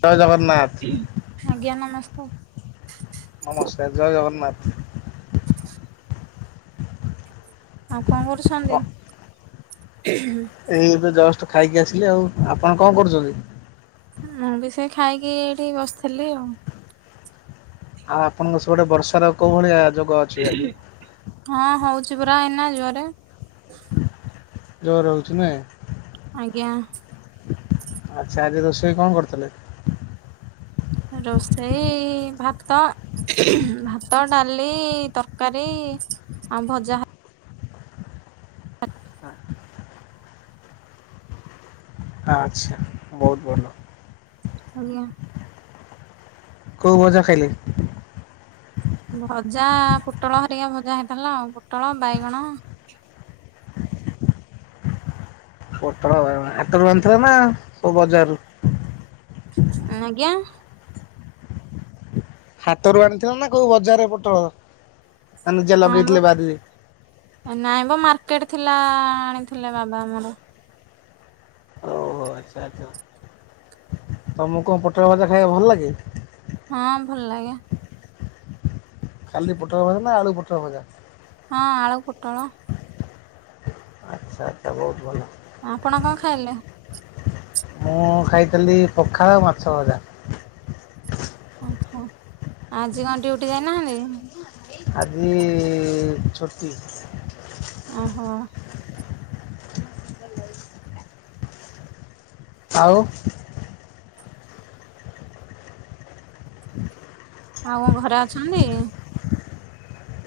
ଜୟ ଜଗନ୍ନାଥ ଆଜ୍ଞା ନମସ୍କାର। ନମସ୍କାର ଜୟ ଜଗନ୍ନାଥ। ଆଉ କଣ କରୁସନ୍ତି। ଏଇ ଏବେ ଜଅଷ୍ଟ ଖାଇକି ଆସିଲି ଆଉ ଆପଣ କଣ କରୁଛନ୍ତି। ମୁଁ ବି ସେଇ ଖାଇକି ଏଇଠି ବସିଥିଲି ଆଉ। ଆଉ ଆପଣଙ୍କ ସବୁଆଡେ ବର୍ଷା ର କୋଉ ଭଳିଆ ଯୋ ହଁ ହଉଛି ପରା ଏଇନା ଜୋରେ। ଜୋର ହଉଛି ନାଇ। ଆଜ୍ଞା। ଆଚ୍ଛା ଆଜି ରୋଷେଇ କଣ କରିଥିଲେ? ରୋଷେଇ ଭାତ ଭାତ ଡାଲି ତରକାରୀ ରି ଆଉ ଭଜା। ଆଚ୍ଛା ବହୁତ ବଢ଼ିବ। ଆଜ୍ଞା। ଖୋଉ ଭଜା ଖାଇଲେ? ଭଜା ପୋଟଳ ହରିକା ଭଜା ହେଇଥିଲା ଆଉ। ପୋଟଳ ବାଇଗଣ। ପୋଟଳ ବାଇଗଣ ହାଟରୁ ଆଣିଥିଲ ନା କୋଉ ବଜାରରୁ? ଆଜ୍ଞା। ହାଟରୁ ଆଣିଥିଲ ନା କୋଉ ବଜାରରେ ପୋଟଳ? ନା ନିଜେ ହଁ ବ ଲଗେଇଥିଲେ ବାରିରେ। ଟିକେଟ ଥିଲା ଆଣିଥିଲେ ବାବା ଆମର। ଓହୋ ଆଚ୍ଛା ଆଚ୍ଛା ତମକୁ କଣ ପୋଟଳ ଭଜା ଖାଇବା ଭଲ ଲାଗେ? ହଁ ଭଲଲାଗେ। କାଲି ପୋଟଳ ଭଜା ନା ଆଳୁ ପୋଟଳ ଭଜା। ହଁ ଆଳୁର ପୁଟଳ। ଆଚ୍ଛା ଆଚ୍ଛା ବହୁତ ଭଲ। ଆପଣ କଣ ଖାଇଲେ? ମୁଁ ଖାଇଥିଲି ପଖାଳ ମାଛ ଭଜା। ଆଚ୍ଛା, ଆଜି କଣ ଡ୍ୟୁଟି ଯାଇନାହାନ୍ତି? ଆଜି ଛୁଟି। ଓହୋ। ଆଉ। ଆଉ କଣ ଘରେ ଅଛନ୍ତି?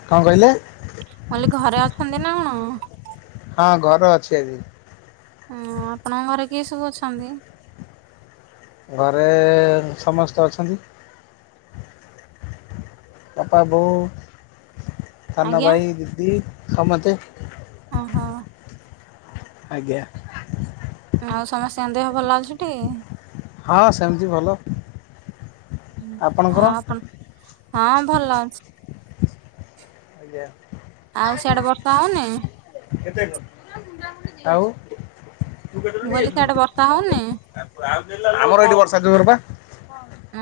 କଣ କହିଲେ। ମୁଁ କହିଲି ଘରେ ଅଛନ୍ତି ନା କଣ? ହଁ ଘର ଅଛି ଆଜି। ହଁ ଆପଣଙ୍କ ଘରେ କିଏ ସବୁ ଅଛନ୍ତି? ଘରେ ସମସ୍ତେ ଅଛନ୍ତି। ବାପା, ବୋଉ, ଆଜ୍ଞା ସାନଭାଇ, ଦିଦି ସମସ୍ତେ। ଓହୋ। ଆଜ୍ଞା। ଆଉ ସମସ୍ତଙ୍କ ଦେହ ଭଲ ଅଛିଟି। ହଁ ସେମିତି ଭଲ। ଆପଣଙ୍କର ଆଉ ଆପଣ, ହଁ ଭଲ ଅଛି। ଆଜ୍ଞା ଆଉ ସିଆଡେ ବର୍ଷା ହଉନି। ଆଉ [unintelligible] ମୁଁ ଆମର କହିଲି ସିଆଡେ ବର୍ଷା ହଉନି? ଏଇଠି ବର୍ଷା ଜୋରପା।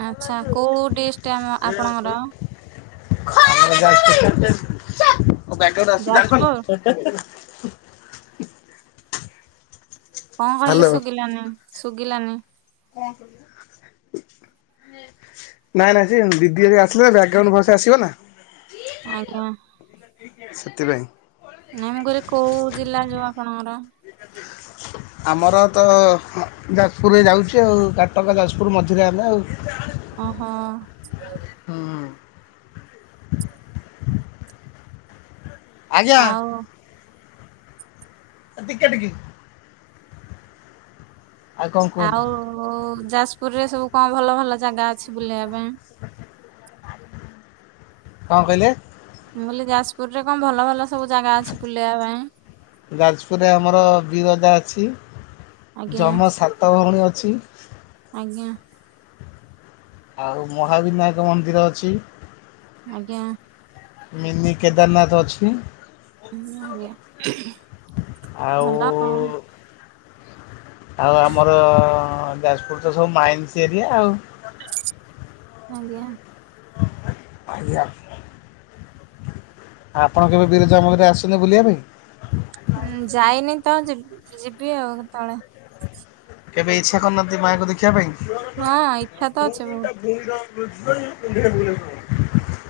ଆଚ୍ଛା କୋଉ ଡିଷ୍ଟ ଆମ ଆପଣଙ୍କର? [unintelligible] ହ ଯାଜପୁର କଣ କହିଲେ, ଶୁଗିଲାନି ଶୁଗିଲାନି। ନାଇଁ ନାଇଁ ସେ ଦିଦି ଘରିକା ଆସିଲେ ବ୍ୟାଗ୍ରାଉଣ୍ଡ ଭଏସ ଆସିବନା? ଆଜ୍ଞା। ସେଥିପାଇଁ। ନାଇଁ ମୁଁ କହିଲି କୋଉ ଜିଲ୍ଲା ଯାଉ ଆପଣଙ୍କର? ଆମର ତ ଯାଜପୁରରେ ଯାଉଚି ଆଉ କଟକ ଯାଜପୁର ମଝିରେ ଆମେ ଆଉ। ଅଁହୋ। ହୁଁ ଆଉ। ତ ଟିକେଟ କି କଣ ଆଉ କୁହନ୍ତୁ ହଉ ଯାଜପୁରରେ ସବୁ କଣ ଭଲ ଭଲ ଜାଗା ଅଛି ବୁଲିବା ପାଇଁ? କଣ କହିଲେ? ମୁଁ କହିଲି ଯାଜପୁରରେ କଣ ଭଲ ଭଲ ସବୁ ଜାଗା ଅଛି ବୁଲେଇବା ପାଇଁ? ଯାଜପୁରରେ ଆମର ବିରଜା ଅଛି ଆଜ୍ଞା ଯମ ସାତ ଭଉଣୀ ଅଛି। ଆଜ୍ଞା। ଆଉ ମହାବିନାୟକ ମନ୍ଦିର ଅଛି। ଆଜ୍ଞା। ମିନି କେଦାରନାଥ ଅଛି। ଉଁ ଆଜ୍ଞା, ଆଉ ଭଲ। ଆଉ ଆମର ଯାଜପୁର ତ ସବୁ ମାଇନ୍ସ ଏରିଆ ଆଉ। ଆଜ୍ଞା। [unintelligible] ଆପଣ କେବେ ବିରଜା ମନ୍ଦିରେ ଆସଚନ୍ତି ବୁଲିବା ପାଇଁ? ଉଁ ଯାଇନି ତ ଯିବି ଯିବି ଆଉ କେତେବେଳେ। କେବେ ଇଚ୍ଛା କରି ନାହାଁନ୍ତି ମାଆଙ୍କୁ ଦେଖିବା ପାଇଁ? ହଁ ଇଚ୍ଛା ତ ଅଛି ବହୁତ।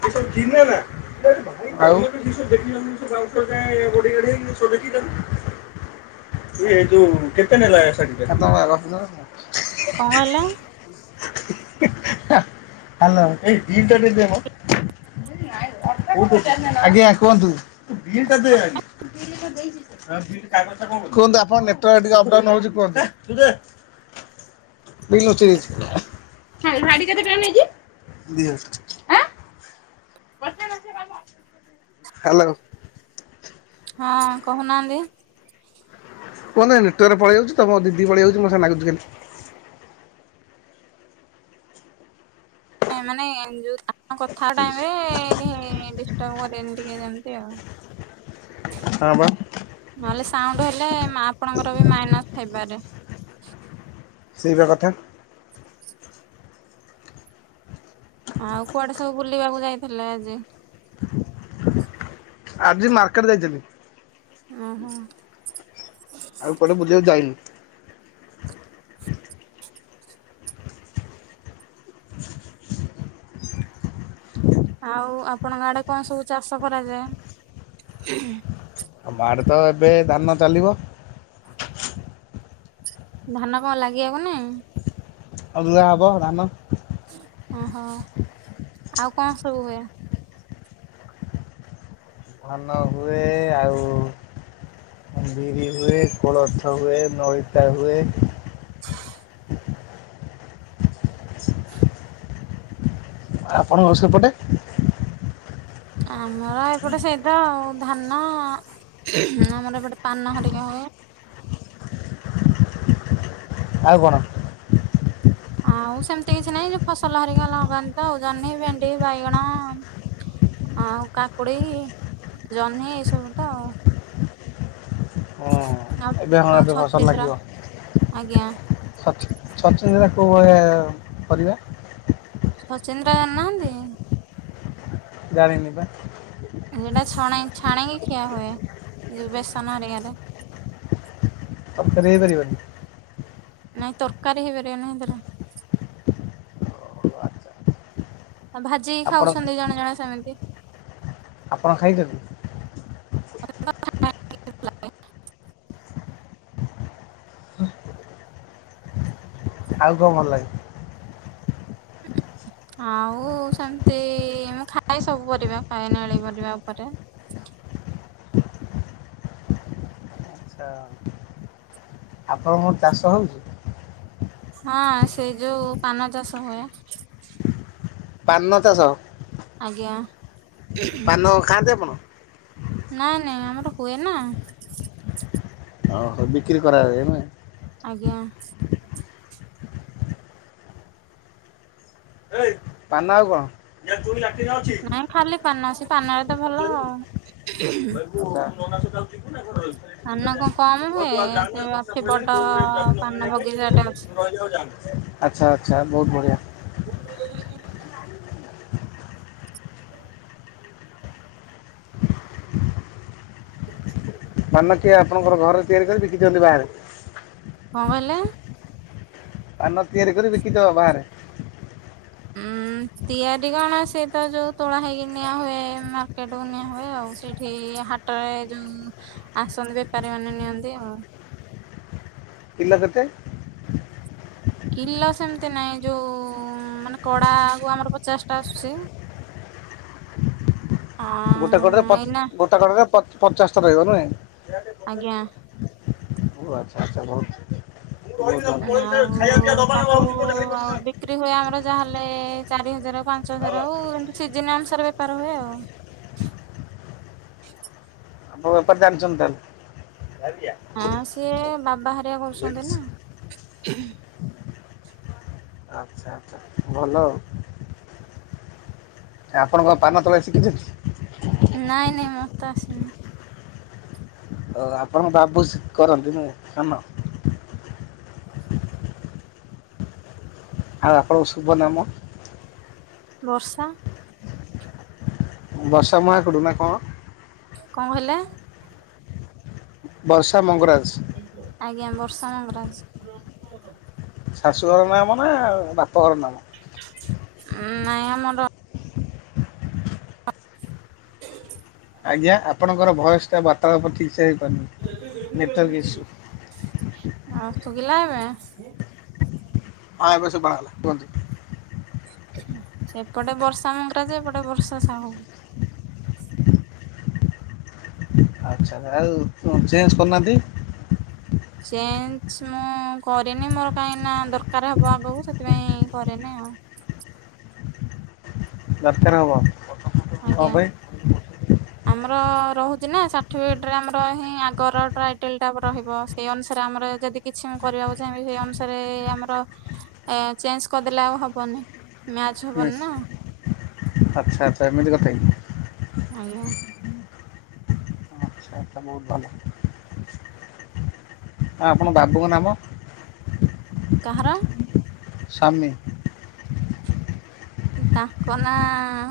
ଏବ ଚିହ ନା ଆଉ ଏ ଯୁ କେତେ ନେ ଲାଗେ ସ ଦେଖ ତ କଣ କହିଲେ ଆ ହ୍ୟାଲୋ। ଆଜ୍ଞା କୁହନ୍ତୁ। କୁହନ୍ତୁ ଆପଣ ନେଟୱାର୍କ୍ ଟିକେ ଅପଡାଉନ୍ ହଉଚି କୁହନ୍ତୁ। ବିଲ୍ ନୁଚେଇ ଦେଇଚି। ହା ଭାଡି କେତେ ଟଙ୍କା ନେଇଚି ଆଁ। ହ୍ୟାଲୋ। ହଁ କହୁନାହାଁନ୍ତି। କୁହନ୍ତୁ ଏ ନେଟୱାର୍ ପଳେଇ ଯାଉଚି ତ। ମୋ ଦିଦି ପଳେଇ ଆଉଚି ମୋ ସାଙ୍ଗରେ ଲାଗୁଚି ଖାଲି। ନାଇଁ ମାନେ ଯୋଉ ଆମ କଥା ଟାଇମ ରେ କେହି ଡିଷ୍ଟ୍ରବ୍ କରିବେନି ଟିକେ ଯେମିତି ଆଉ। ହଁ ବା ନହେଲେ ସାଉଣ୍ଡ ହେଲେ ଉଁ ଆପଣଙ୍କର ବି ମାଇନସ ହେଇପାରେ। ହେବା କଥା। ଆଉ କୁଆଡେ ସବୁ ବୁଲିବାକୁ ଯାଇଥିଲେ ଆଜି? ଆଜି ମାର୍କେଟ ଯାଇଥିଲି। ଉଁହୁଁ। ଆଉ କୁଆଡ଼େ ବୁଲିବାକୁ ଯାଇନି। ଆଉ ଆପଣଙ୍କ ଆଡେ କଣ ସବୁ ଚାଷ କରାଯାଏ? ଆମ ଆଡ଼େ ତ ଏବେ ଧାନ ଚାଲିବ। ଧାନ କଣ ଲାଗିବାକୁ ନାଇଁ? ରୁଆ ହବ ଧାନ। ଓହୋ ଆଉ କଣ ସବୁ ହୁଏ? ଧାନ ହୁଏ। ଆଉ ବିରି ହୁଏ, କୋଳଥ ହୁଏ, ନଳିତା ହୁଏ। ଆପଣଙ୍କ ସେପଟେ? ଆମର ଏପଟେ ସେଇ ତ ଆଉ ଧାନ। ଆମର ଏପଟେ ପାନ ହରିକା ହୁଏ। ଆଉ କନା ଆଉ ସେମିତି କିଛି ନାହିଁ ଫସଲ ହରିକା ଲଗାନ୍ତି ତ ଆଉ ଜହ୍ନି, ଭେଣ୍ଡି, ବାଇଗଣ ଆଉ କାକୁଡି, ଜହ୍ନି, ଏସବୁ ତ ଆଉ। ହଁ ଆଉ ଏବେ ହଁ ଆଉ ଏବେ ଖର୍ସଲ ଛଚିନ୍ଦ୍ରା ଲାଗିବ। ଆଜ୍ଞା ସଚନ୍ଦ୍ରତାକୁ କରିବା ସଚିନ୍ଦ୍ରା ଜାଣି ନାହାନ୍ତି? ଜାଣିନି ପା। ଯେଟା ଛଣ ଛାଣି କିି ଖିଆ ହୁଏ ଯଉ ବେସନ ହେରିକାରେ। ସରେଇ ପାରିବନି? ନାଇଁ ତରକାରୀ ହେଇପାରିବ ନାହିଁ ତର? ଆ ଭାଜିକି ଆପଣ ଖାଉଛନ୍ତି ଜଣେ ଜଣେ ସେମିତି? ଆପଣ ଖାଇଛନ୍ତି? [inaudible] ହୁଁ। ଆଉ କଣ ଭଲ ଲାଗେ? ଆଉ ସେମିତି ମୁଁ ଖାଏ ସବୁ ପରିବା ଖାଏ ନେଳି ପରିବା ଉପରେ। [inaudible] ଆଚ୍ଛା ଆପଣଙ୍କର ଚାଷ ହଉଛି? ହଁ ସେଇ ଯୋଉ ପାନ ଚାଷ ହୁଏ। ପାନ ଚାଷ? ଆଜ୍ଞା। ପାନ ଖାଆନ୍ତି ଆପଣ ନାଇଁ ନାଇଁ ଆମର ହୁଏ ନା। ଓହୋ ବିକ୍ରି କରାଯାଏ ନା? ଆଜ୍ଞା। ପାନ ଆଉ କଣ? ଅଛି ନାଇଁ ଖାଲି ପାନ ସେ ପାନରେ ତ ଭଲ ପଚାରିବୁ କହିବୁ [inaudible] ଆଉ। ପାନ କଣ କମ ହୁଏ [unintelligible] ଆଚ୍ଛା ସେ ଅଛି ବଡ ପାନ ବଗିଚାଟେ ଅଛି। ଆଚ୍ଛା ବହୁତ ବଢିଆ। [inaudible] [inaudible] [inaudible] ସିଏ ଆପଣଙ୍କର ଘରେ ତିଆରି କରି ବିକିଦିଅନ୍ତି ବାହାରେ। କଣ କହିଲେ? ଆ ନ ତିଆରି କରି ବିକିଦବା ବାହାରେ। ସେଇ ତ ଯୋଉ ତୋଳା ହେଇକି ନିଆ ହୁଏ ମାର୍କେଟକୁୁ ନିଆ ହୁଏ ଆଉ ସେଇଠି ହାଟରେ ଯୋଉ ଆସନ୍ତି ବେପାରୀ ମାନେ ନିଅନ୍ତି ଆଉ। କିଲ କେତେ? କିଲ ସେମିତି ନାଇଁ ଯୋଉ ମାନେ କଡା ଆଉ ଆମର ପଚାଶ ଟା ଆସୁଛି। [inaudible] ଗୋଟେ କଡାରେ ଅଁ ଏଇନା ଗୋଟେ କଡାରେ ପଚାଶଟା ରହିବ ନୁହେଁ। ଆଜ୍ଞା। ଓ ଆଚ୍ଛା ଆଚ୍ଛା ଭଲ। ବହୁତ ଆଉ ଖାଇବା ପିଇବା ଦବା ନବା ତାକୁ ହଉଛି କଣ ଜାଣିପାରୁନୁ ଆଉ ନା କଣ? ବିକ୍ରି ହୁଏ ଆମର ଯାହାହେଲେ ଚାରି ହଜାର ପାଞ୍ଚ ସ ହଁ। ଆଉ ଏମତି ସିଜିନ ଅନୁସାରେ ବେପାର ହୁଏ ଆଉ। [inaudible] [inaudible] ଆପଣ ବେପାର ଜାଣିଛନ୍ତି ତାହେଲେ? ହଁ ସିଏ ବାବା ହେରିକା କରୁଛନ୍ତି ଲେଡିସ୍। ନା? ଆଚ୍ଛା ଆଚ୍ଛା ଭଲ ଆଉ। ଆପଣ କଣ ପାନ ତୁଳା ଶିଖିଛନ୍ତି? ନାଇଁ ନାଇଁ ମତେ ଆସୁନି। ଓ ଆପଣଙ୍କ ବାବୁଜ କରନ୍ତି ନାଇ କାମ। ଆଉ ଆପଣଙ୍କ ଶୁଭ କାମ। ବର୍ଷା। ବର୍ଷା ମହାକୁଡୁ ନା କଣ? କଣ କହିଲେ? ବର୍ଷା ମଙ୍ଗରାଜ। ଆଜ୍ଞା ବର୍ଷା ମଙ୍ଗରାଜ। ଶାଶୁ ଘର ନାମ ନା ବାପାଘର ନାମ? ଉ ନାଇଁ ଆମର ଆଜ୍ଞା ଆପଣଙ୍କର ଭଏସ ଟା ବାର୍ତ୍ତାଳାପ ଠିକସେ ହେଇପାରୁନି ନେଟୱାର୍କ ଇସ୍ୟୁ ଆଉ ଶୁଭିଲା ଏବେ? ଆ ହଁ ଏବେ ଶୁଭା ଗଲା କୁହନ୍ତୁ। ସେପଟେ ବର୍ଷା ମଙ୍ଗରାଜେ ଏପଟେ ବର୍ଷା ସାହୁ। ଆ୍ ଆଉ ଚେଞ୍ଜ କରନାହାନ୍ତି ଚେଞ୍ଜ ମୁଁ କରେନି ମୋର କାହିଁକି ନା ଦରକାର ହବ ଆଗକୁ ସେଥିପାଇଁ କରେନି ଆଉ। ହ ଦରକାର ହବ। ଆଜ୍ଞା, ଆମର-ଅ-ଅ ରହୁ ନା ସାର୍ଟିଫିକେଟରେ ଆମର ହିଁ ଆଗର ଟ୍ରାଇଟଲେ ଟା ରହିବ ସେଇ ଅନୁସାରେ ଆମର ଯଦି କିଛି ମୁ କରି ଯାଉଛେ ସେଇ ଅନୁସାରେ ଆମର ଚେଞ୍ଜ ଅ କରିଦେଲେ ଆଉ ହବନି। ମ୍ୟାଚ ହବନି ମିସ ନା ଆଚ୍ଛା ଆଚ୍ଛା ଏମିତି କଥା କି। ଆଜ୍ଞା, [unintelligible] ବହୁତ ଭଲ। ଆପଣ ବାବୁଙ୍କ ନାମ? କାହାର? ସାମି, ତାଙ୍କ ନାଁ-ଆ-ଆ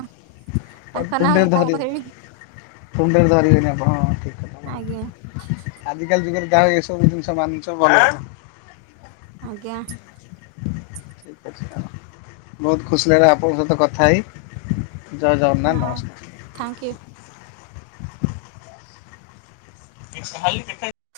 ତାଙ୍କ ନା ମୁଁ କଣ କହିବି। ତୁଣ୍ଡ ରେ ଧରିବେନି ଆପଣ। କଥା ଆଜ୍ଞା। ଯା ହୋଉ ଏସବୁ ଜିନିଷ ମାନୁଛ ଭଲ। ଆଜ୍ଞା। ବହୁତ ଖୁସି ଲାଗିଲା ଆପଣଙ୍କ ସହିତ କଥା ହେଇ। ଜୟ ଜଗନ୍ନାଥ ହଉ ନମସ୍କାର। Thank you. [inaudible]